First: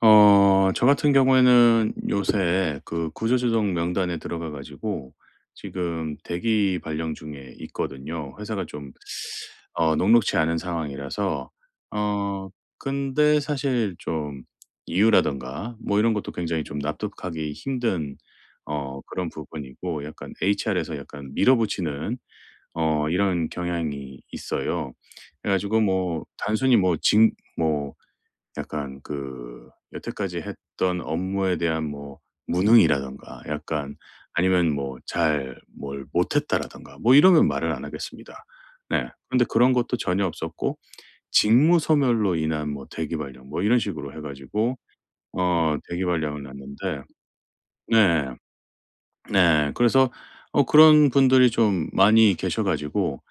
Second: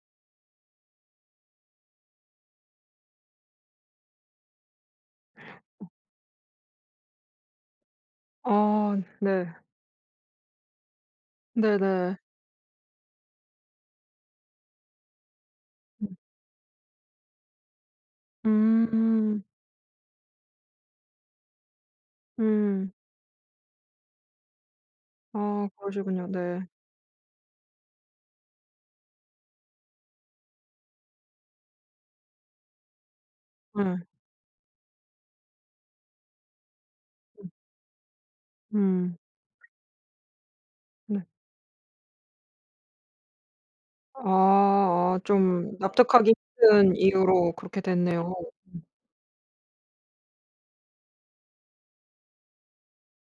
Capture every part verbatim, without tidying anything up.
어 저 같은 경우에는 요새 그 구조조정 명단에 들어가 가지고 지금 대기 발령 중에 있거든요. 회사가 좀 아 네. 어 녹록치 않은 상황이라서 네네. 어 근데 사실 좀 이유라든가 뭐 이런 것도 굉장히 좀 납득하기 힘든 어 그런 음. 부분이고, 약간 에이치알에서 약간 밀어붙이는 음. 어 이런 경향이 있어요. 그래 아 가지고 뭐 그러시군요. 네. 단순히 뭐징뭐 약간 그 여태까지 했던 업무에 대한 뭐 무능이라든가 약간, 예. 아니면 뭐 잘 뭘 못했다라든가 뭐 이러면 음. 말을 안 하겠습니다. 네. 음. 그런데 그런 것도 전혀 없었고 네. 직무 소멸로 인한 뭐 대기 발령 뭐 이런 식으로 해 아. 가지고 아 좀 어 대기 납득하기 발령을 힘든 났는데. 이유로 그렇게 네. 됐네요. 네. 그래서 어 그런 분들이 좀 많이 계셔 가지고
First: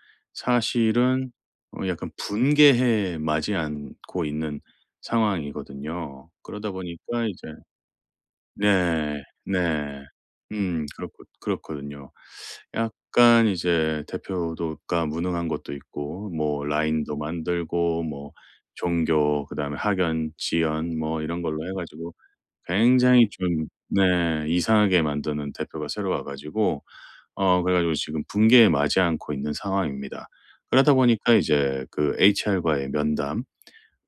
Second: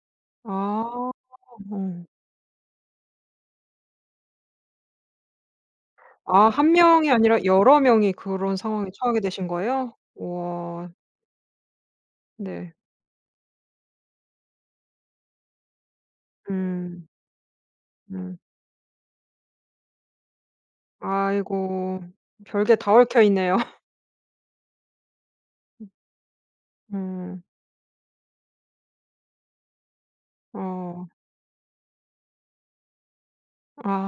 아. 사실은 어. 어 약간 분개해 마지 않고 있는 상황이거든요. 아 그러다 한 명이 보니까 아니라 이제. 여러 명이 그런 상황에 처하게 네. 되신 거예요? 네. 음, 우와. 그렇고 그렇거든요. 네. 약간 이제 대표도가 무능한 것도 있고 뭐 음. 라인도 만들고 뭐 음. 종교, 그다음에 학연, 지연 뭐 이런 걸로 해 아이고. 가지고 별게 다 얽혀 굉장히 있네요. 좀 네 이상하게 만드는 대표가 새로 와 가지고 음. 어 그래 가지고 지금 붕괴에 맞이 않고 있는 상황입니다. 그러다 어. 보니까 이제 그 에이치알과의 면담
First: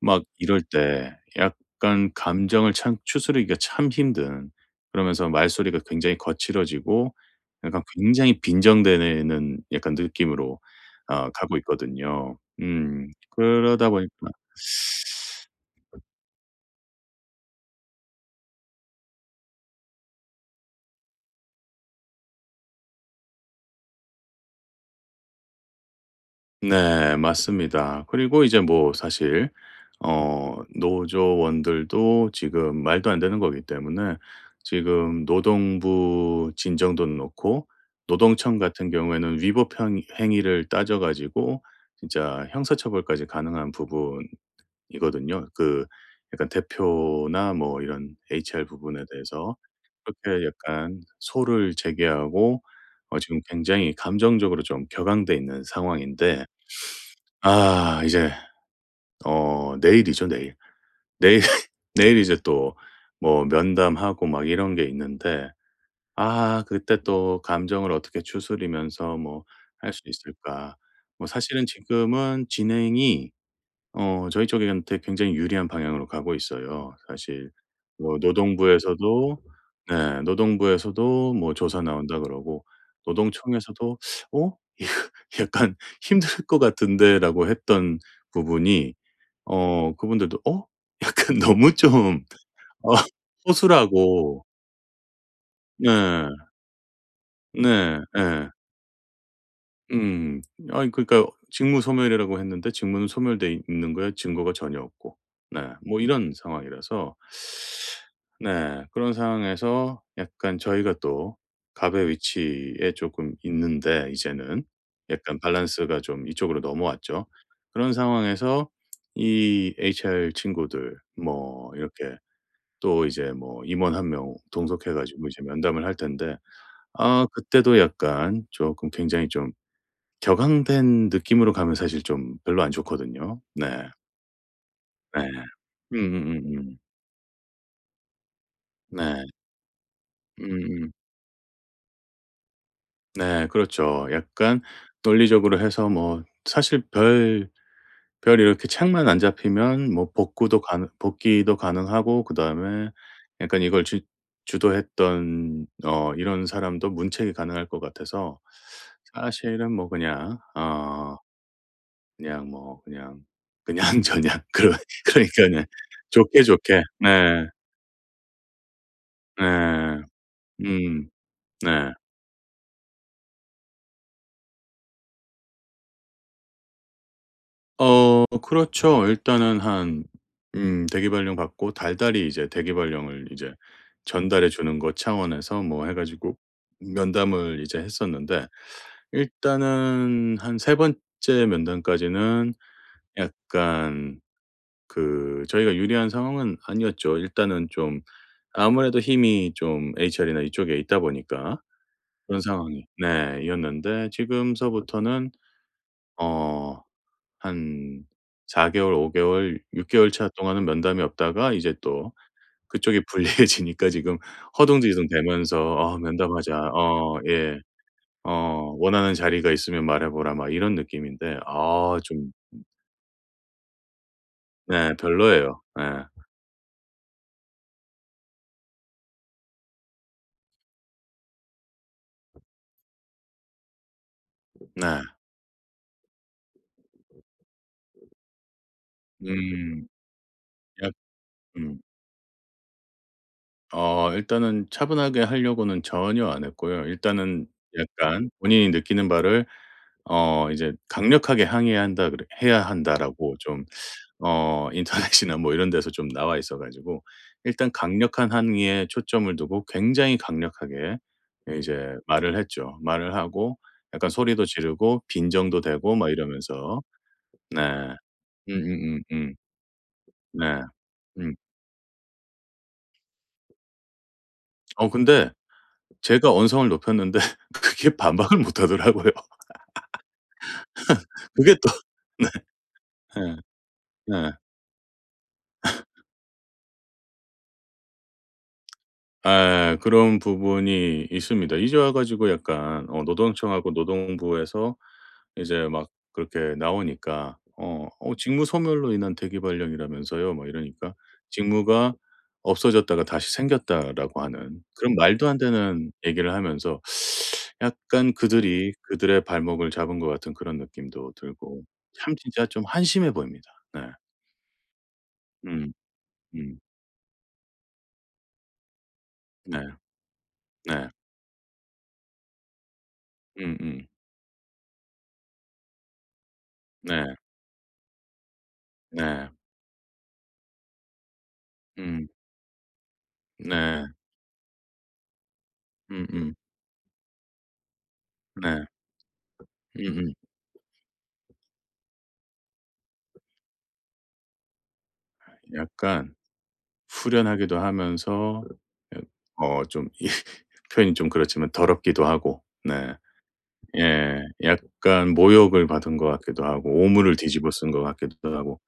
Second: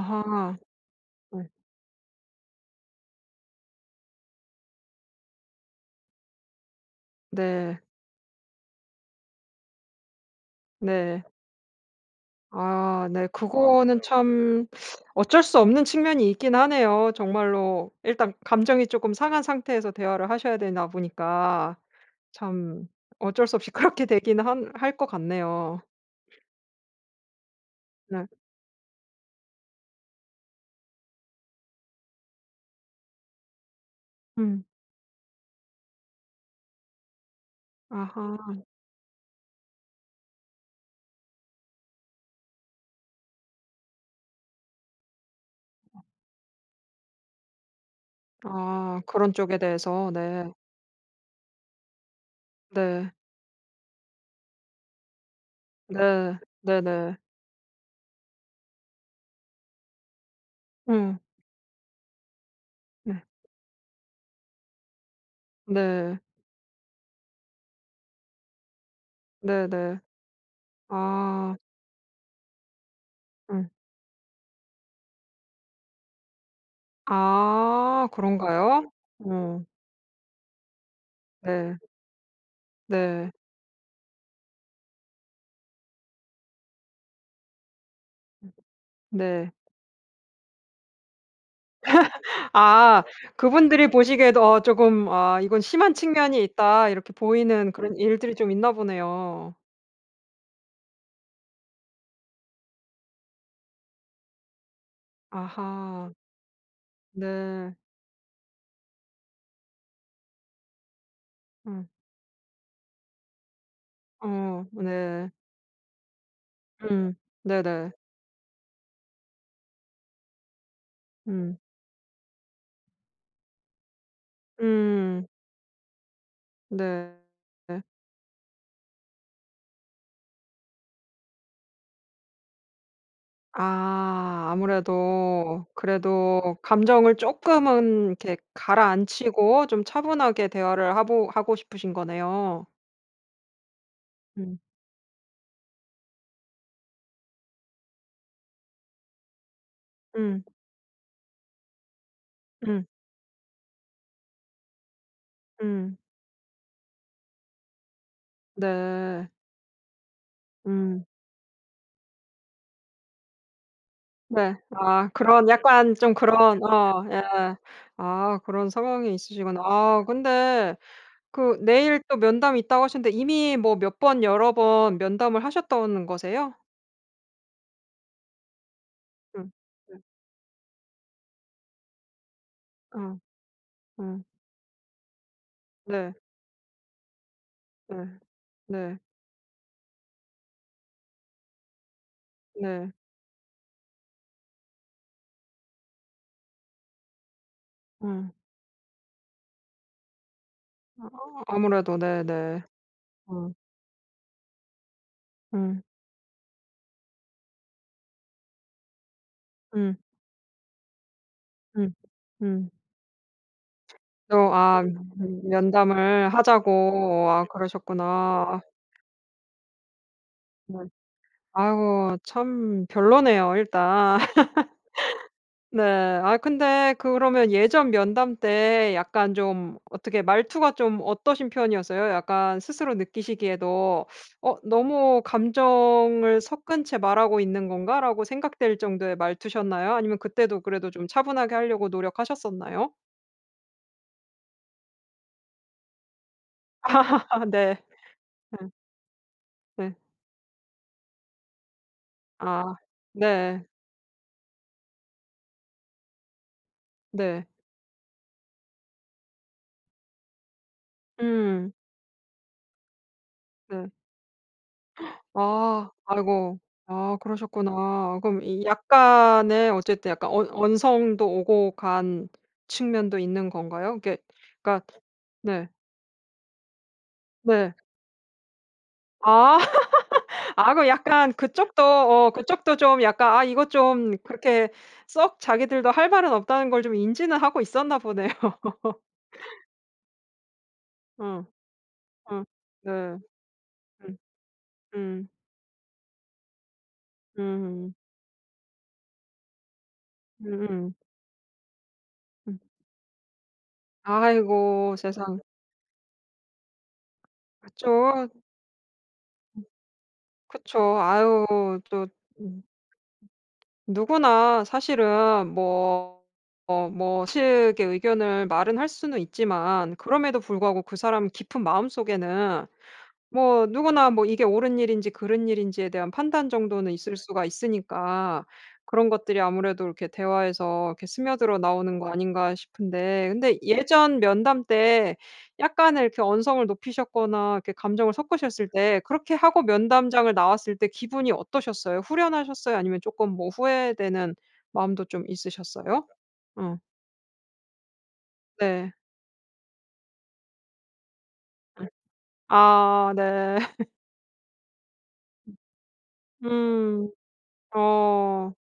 막 이럴 때 네. 약간 감정을 참 추스르기가 참 힘든, 그러면서 말소리가 굉장히 거칠어지고 네. 약간 굉장히 빈정되는 약간 느낌으로 네. 어 가고 있거든요. 음. 아 네. 그러다 그거는 음. 보니까. 참 어쩔 수 없는 측면이 있긴 하네요. 정말로 일단 감정이 조금 상한 상태에서 대화를 하셔야 되나 보니까 참 어쩔 수 없이 그렇게 되긴 한 할 것 같네요. 네. 맞습니다. 네. 그리고 이제 뭐 사실 어 노조원들도 지금 말도 안 되는 거기 때문에 음. 지금 노동부 진정도 놓고, 노동청 아하. 같은 경우에는 위법 행 행위를 따져 가지고 진짜 형사 처벌까지 가능한 부분이거든요. 그 약간 대표나 뭐 이런 에이치알 아 부분에 그런 대해서 쪽에 대해서 그렇게 네. 약간 소를 제기하고 네. 어 지금 굉장히 감정적으로 좀 격앙돼 있는 네. 상황인데, 네네. 아 이제 어 내일이죠, 내일. 음. 내일 내일 이제 또 네. 뭐 면담하고 막 이런 게 있는데, 네. 아 그때 또 감정을 어떻게 추스리면서 뭐 할 네네. 수 있을까. 뭐 아. 사실은 지금은 진행이 음. 어 저희 쪽한테 굉장히 유리한 방향으로 가고 있어요. 사실 아 뭐 그런가요? 노동부에서도, 음, 네 노동부에서도 뭐 네. 조사 나온다 그러고, 네. 노동청에서도 "어? 이거 약간 힘들 것 같은데."라고 했던 부분이 네. 어 그분들도 어? 약간 너무 좀 어 아 그분들이 보시기에도 허술하고. 어 조금 '아 이건 심한 네. 측면이 있다.' 이렇게 보이는 그런 네. 일들이 예. 좀 있나 보네요. 음. 아니 그러니까 직무 소멸이라고 했는데 직무는 소멸돼 있는 거에 증거가 전혀 없고, 네 뭐 아하. 이런 상황이라서, 네. 네 그런 상황에서 약간 저희가 또 음. 갑의 위치에 쪼끔 있는데, 이제는 어 네. 약간 밸런스가 좀 이쪽으로 음. 넘어왔죠. 네네. 그런 상황에서 이 에이치알 친구들 음. 뭐 이렇게 또 이제 뭐 임원 한 명 동석해 음. 가지고 이제 면담을 할 텐데, 네. 아 그때도 네. 약간 쪼끔 굉장히 좀 격앙된 느낌으로 가면 사실 좀 별로 안 좋거든요. 네. 아 네. 아무래도 그래도 음음음음. 감정을 쪼끔은 이렇게 네. 가라앉히고 좀 차분하게 음음. 대화를 하보 하고 싶으신 거네요. 네 그렇죠. 음. 약간 논리적으로 해서 뭐 사실 별 별 이렇게 책만 안 잡히면 뭐 음. 복구도 가능, 복귀도 가능하고, 음. 그다음에 약간 이걸 주 주도했던 음. 어 이런 사람도 문책이 가능할 것 같아서 네. 사실은 뭐 그냥 음. 어 그냥 뭐 그냥 그냥저냥 네. 그러, 아 그러니까 그런 그냥 약간 좀 좋게, 그런 좋게. 어 예. 네. 아 그런 상황이 네. 있으시구나. 아 근데 음. 그 네. 내일 또 면담이 있다고 하셨는데 이미 뭐 몇 번 여러 번 면담을 하셨던 거세요? 어 그렇죠. 음. 일단은 네. 한 음 대기발령 받고 달달이 이제 어. 대기발령을 이제 음. 전달해 주는 것 차원에서 뭐 해 네. 가지고 면담을 이제 네. 했었는데, 네. 일단은 한 세 번째 면담까지는 네. 약간 그 저희가 유리한 상황은 아니었죠. 일단은 좀 음. 아무래도 힘이 좀 에이치알이나 이쪽에 있다 아 보니까. 아무래도 그런 네네. 상황이 네 음. 이었는데 지금서부터는 음. 어 한 사 개월, 오 개월, 육 음. 개월 차 동안은 면담이 없다가 이제 음. 또 음. 그쪽이 불리해지니까 지금 또 아 허둥지둥 음 되면서 "어 면담을 면담하자. 어 하자고 아 예. 그러셨구나. 어 원하는 자리가 있으면 말해 보라." 막 이런 네. 느낌인데, 아 아이고 좀. 참 별로네요 일단. 네 별로예요. 네. 예. 아 근데 그러면 예전 면담 때 약간 좀 어떻게 말투가 좀 어떠신 편이었어요? 약간 스스로 느끼시기에도 '어 네. 너무 감정을 섞은 채 말하고 있는 건가?'라고 생각될 정도의 음. 말투셨나요? 아니면 그때도 그래도 약 좀 차분하게 음. 하려고 노력하셨었나요? 어 일단은 차분하게 하려고는 전혀 안 했고요. 일단은 네. 약간 본인이 네. 느끼는 바를 네. 어 이제 "강력하게 항의해야 한다." 그래 "해야 아. 한다."라고 좀 네. 어 인터넷이나 뭐 이런 데서 좀 나와 있어 가지고, 네. 일단 강력한 항의에 초점을 두고 굉장히 강력하게 음. 이제 말을 했죠. 말을 하고 네. 약간 소리도 지르고 빈정도 되 아. 고 막 아이고. 이러면서. 아 네. 그러셨구나. 어, 그럼 이 음음음음. 약간의 어쨌든 약간 언 네. 언성도 음. 오고 간 측면도 있는 건가요? 이게 그러니까 어 근데 네. 제가 언성을 높였는데 네. 그게 반박을 못 하더라고요. 아. 아 그 약간 그게 또. 그쪽도 네. 어 그쪽도 좀 약간 예. 아 이거 좀 예. 그렇게 썩 자기들도 할 말은 없다는 걸 좀 인지는 하고 있었나 보네요. 아, 그런 부분이 응, 있습니다. 이제 와 가지고 응, 약간 어 네. 노동청하고 음. 노동부에서 음. 이제 막 그렇게 나오니까 어 음. "어 직무 소멸로 인한 대기 발령이라면서요." 뭐 음 음. 이러니까, 음. 직무가 음. 없어졌다가 다시 생겼다라고 하는 그런 아이고 말도 안 세상. 되는 얘기를 하면서 약간 그쵸. 그들이 그들의 발목을 잡은 것 같은 그런 그쵸. 느낌도 아유 들고, 또 참 진짜 음. 좀 한심해 보입니다. 네. 누구나 사실은 음. 뭐 음. 어 뭐 식의 의견을 말은 할 수는 네. 있지만 그럼에도 불구하고 네. 그 사람 깊은 마음속에는 뭐 음음. 누구나 뭐 이게 옳은 일인지 그른 일인지에 대한 판단 정도는 네. 있을 수가 있으니까 그런 네. 것들이 아무래도 이렇게 대화에서 이렇게 스며들어 나오는 음. 거 아닌가 싶은데 근데 네. 예전 면담 때 약간의 이렇게 음음. 언성을 높이셨거나 이렇게 감정을 네. 섞으셨을 때 그렇게 하고 음음. 면담장을 나왔을 때 기분이 어떠셨어요? 후련하셨어요? 아니면 조금 뭐 후회되는 마음도 좀 있으셨어요? 약간 어 후련하기도 하면서, 네. 예 어 좀 이 표현이 좀 그렇지만 음. 더럽기도 하고. 네. 아 네. 예. 약간 모욕을 받은 것 같기도 하고 음. 오물을 뒤집어 쓴 것 같기도 어. 하고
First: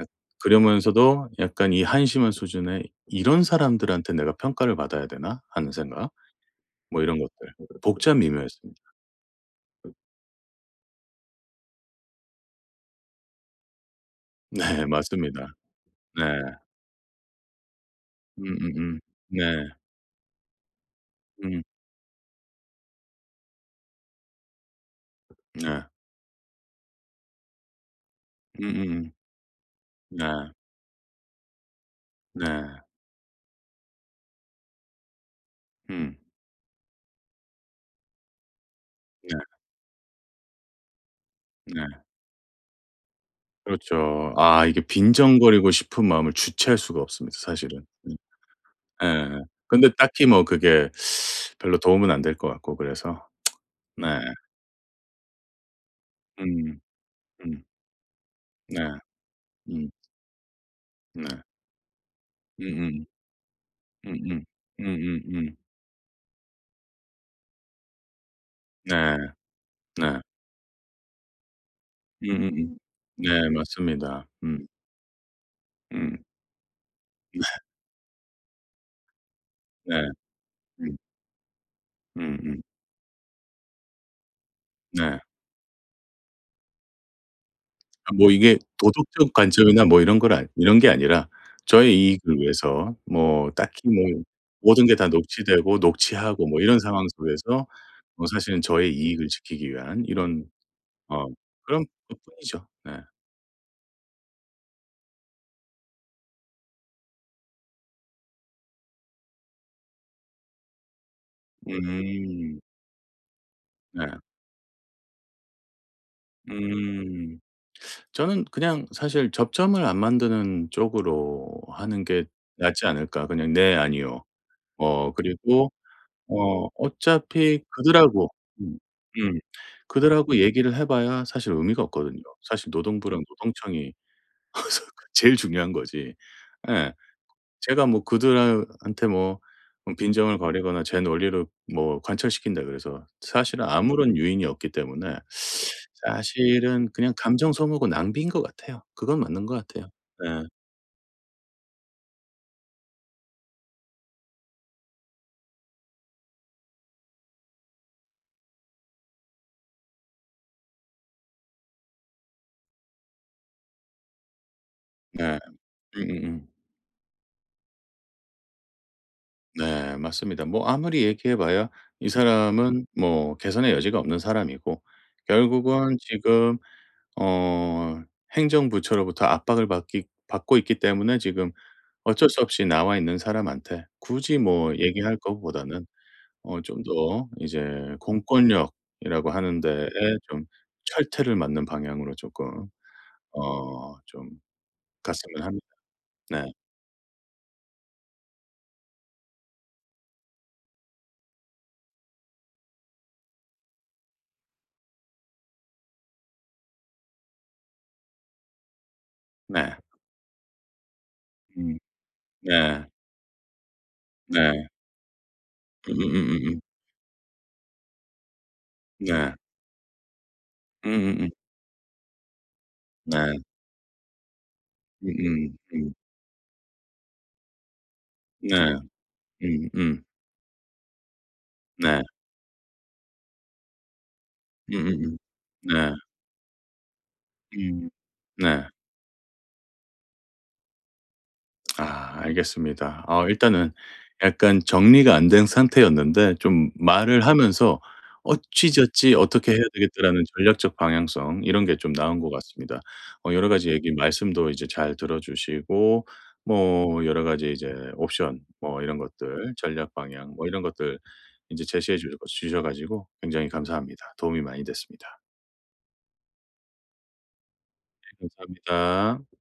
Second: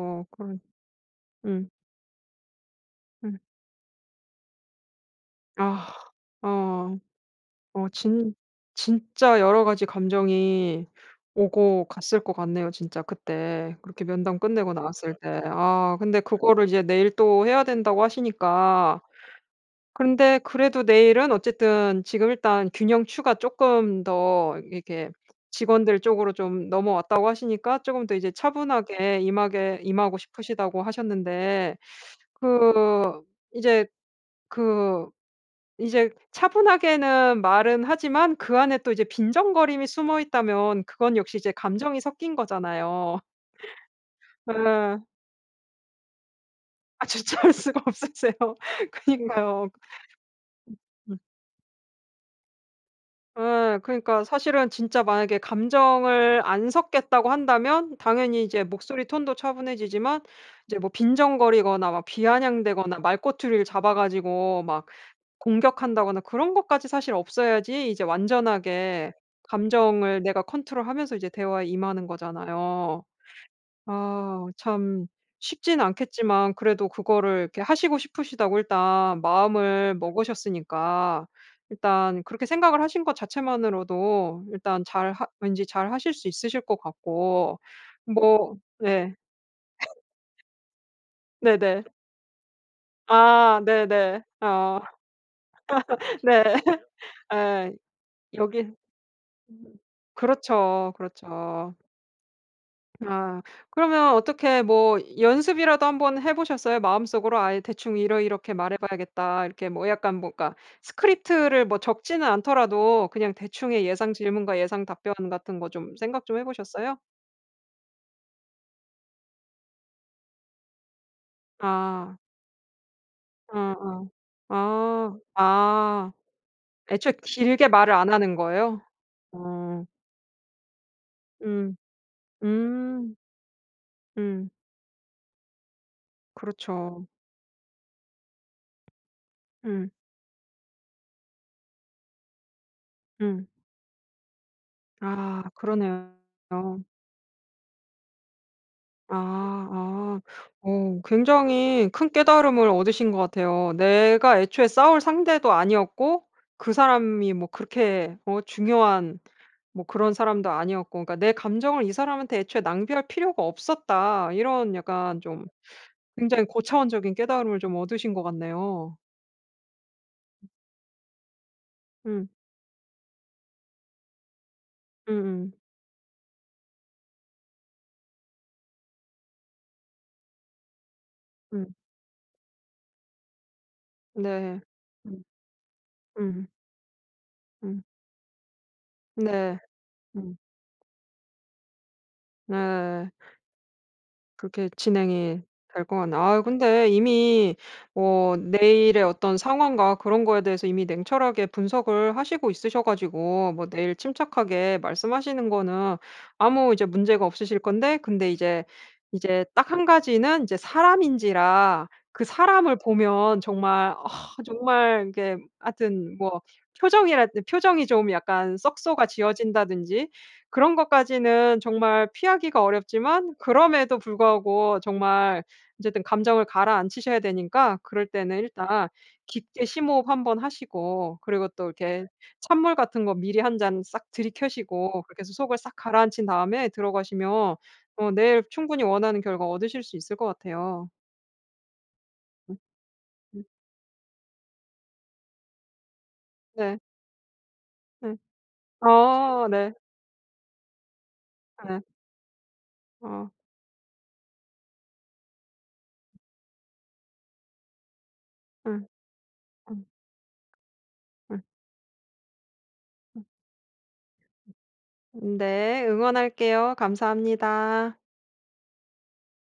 약 그런 그러면서도 음. 약간 이 한심한 수준의 음. '이런 사람들한테 내가 평가를 받아야 되나?' 하는 아. 생각, 어. 뭐 이런 것들. 어 복잡 진 미묘했습니다. 진짜 여러 가지 감정이 오고 갔을 것 같네요 진짜 그때. 그렇게 면담 끝내고 네 나왔을 때. 맞습니다. 아 근데 네. 네. 그거를 이제 내일 또 해야 된다고 음음음. 하시니까 네. 근데 그래도 내일은 음. 어쨌든 지금 일단 균형추가 조금 더 이렇게 네. 직원들 쪽으로 좀 넘어왔다고 하시니까 조금 더 이제 음음음. 차분하게 임하게 임하고 네. 싶으시다고 하셨는데 네. 이제 그 이제 음. 차분하게는 말은 하지만 그 안에 또 이제 네. 빈정거림이 숨어 있다면 그건 역시 이제 네. 감정이 섞인 거잖아요. 그렇죠. 아 이게 예. 빈정거리고 싶은 마음을 주체할 수가 아 없습니다 주체할 수가 사실은. 음. 없으세요. 예. 그니까요. 근데 딱히 뭐 그게 음. 별로 도움은 안 될 것 같고 그래서. 예. 네. 그러니까 사실은 진짜 만약에 감정을 안 음. 섞겠다고 음. 한다면 당연히 이제 네. 목소리 톤도 음. 차분해지지만 이제 뭐 네. 빈정거리거나 막 비아냥대거나 음음. 말꼬투리를 잡아 음음. 가지고 막 음음음. 공격한다거나 그런 것까지 사실 없어야지 이제 완전하게 네. 네. 감정을 내가 컨트롤하면서 이제 대화에 임하는 음음음. 거잖아요. 네 맞습니다. 아 음. 참 쉽지는 음. 않겠지만 그래도 그거를 이렇게 하시고 싶으시다고 일단 네. 마음을 음. 먹으셨으니까 일단 그렇게 음음. 생각을 하신 것 자체만으로도 일단 잘 네. 하 왠지 잘 하실 수 있으실 것 같고 아, 뭐 뭐 이게 네. 도덕적 관점이나 뭐 이런 걸, 아니 이런 게 아니라 네네. 저의 이익을 위해서, 뭐 아 딱히 뭐 네네. 어 모든 게 다 녹취되고 네. 녹취하고 뭐 이런 상황 속에서 에 뭐 사실은 여기 저의 이익을 지키기 음. 위한 이런 그렇죠, 어 그렇죠. 그런 것뿐이죠. 네. 아 그러면 어떻게 뭐 연습이라도 한번 해 보셨어요? 마음속으로 아예 '대충 이러이렇게 말해 봐야겠다.' 이렇게 뭐 약간 뭔가 스크립트를 뭐 적지는 음. 않더라도 그냥 대충의 네. 예상 질문과 예상 답변 같은 거 좀 생각 좀 해 보셨어요? 음. 저는 그냥 사실 접점을 안 만드는 쪽으로 하는 아. 게 낫지 않을까. 그냥 아 "네. 어 아니요." 어 아. 그리고 아. 어 애초에 어차피 길게 말을 안 그들하고. 하는 음. 거예요? 음. 어. 그들하고 얘기를 해 봐야 사실 음. 의미가 없거든요. 사실 음. 노동부랑 노동청이 음. 그래서 그 제일 중요한 거지. 예. 그렇죠. 제가 뭐 그들하 한테 뭐 음. 음 빈정을 거리거나 제 논리를 뭐 관철시킨다 그래서 음. 사실은 아무런 유인이 없기 때문에 아 그러네요. 사실은 그냥 감정 소모고 낭비인 것 같아요. 그건 맞는 것 아. 같아요. 아. 네. 어 굉장히 큰 깨달음을 얻으신 것 같아요. 내가 애초에 싸울 상대도 아니었고 그 사람이 뭐 그렇게 어 중요한 뭐 그런 사람도 아니었고 그러니까 '내 감정을 이 사람한테 애초에 낭비할 필요가 없었다.' 이런 약간 네. 좀 굉장히 음음음. 고차원적인 깨달음을 좀 얻으신 것 같네요. 네 맞습니다. 뭐 아무리 얘기해 봐야 이 음. 사람은 뭐 개선의 여지가 없는 사람이고, 음음. 결국은 지금 어 행정부처로부터 압박을 받기 받고 있기 때문에 지금 음. 어쩔 수 없이 나와 있는 사람한테 음, 굳이 네. 뭐 얘기할 음. 것보다는 음. 어 좀 더 이제 음. 공권력이라고 네. 하는 데에 음. 좀 철퇴를 맞는 방향으로 조금 네. 어 좀 그렇게 진행이 갔으면 합니다. 될 것 같네요. 아 네. 근데 이미 뭐 내일의 어떤 상황과 그런 거에 대해서 이미 냉철하게 분석을 하시고 있으셔 가지고 뭐 내일 침착하게 말씀하시는 거는 아무 이제 문제가 없으실 건데 근데 이제, 이제 딱 네. 한 가지는 이제 음. 사람인지라 그 사람을 네. 보면 정말 아 네. 정말 이게 음음 하여튼 음뭐 음 음. 표정이랄 표정이 좀 약간 썩소가 네. 지어진다든지 그런 음음 음. 것까지는 정말 피하기가 네. 어렵지만 그럼에도 불구하고 정말 음음. 음. 어쨌든 감정을 가라앉히셔야 되니까 그럴 때는 네. 일단 깊게 음 음. 심호흡 한번 하시고 그리고 또 네. 이렇게 찬물 같은 거 미리 한 잔 싹 들이켜시고 음음음. 그렇게 해서 속을 네. 싹 가라앉힌 다음에 들어가시면 음. 어 내일 네. 충분히 원하는 결과 얻으실 수 있을 것 같아요. 아 음 알겠습니다. 아 음. 일단은 약간 정리가 안 된 상태였는데 좀 네. 말을 하면서 네. 어찌저찌 어 '어떻게 해야 네. 되겠다.'라는 전략적 방향성 이런 게 네. 좀 나온 것 같습니다. 어. 어 여러 가지 얘기 말씀도 이제 잘 들어 주시고 뭐 여러 가지 이제 옵션 뭐 음. 이런 것들 음. 전략 방향 뭐 이런 것들 음. 인제 제시해 주셔 주셔 가지고 음. 굉장히 감사합니다. 도움이 많이 됐습니다. 네. 응원할게요. 감사합니다. 감사합니다.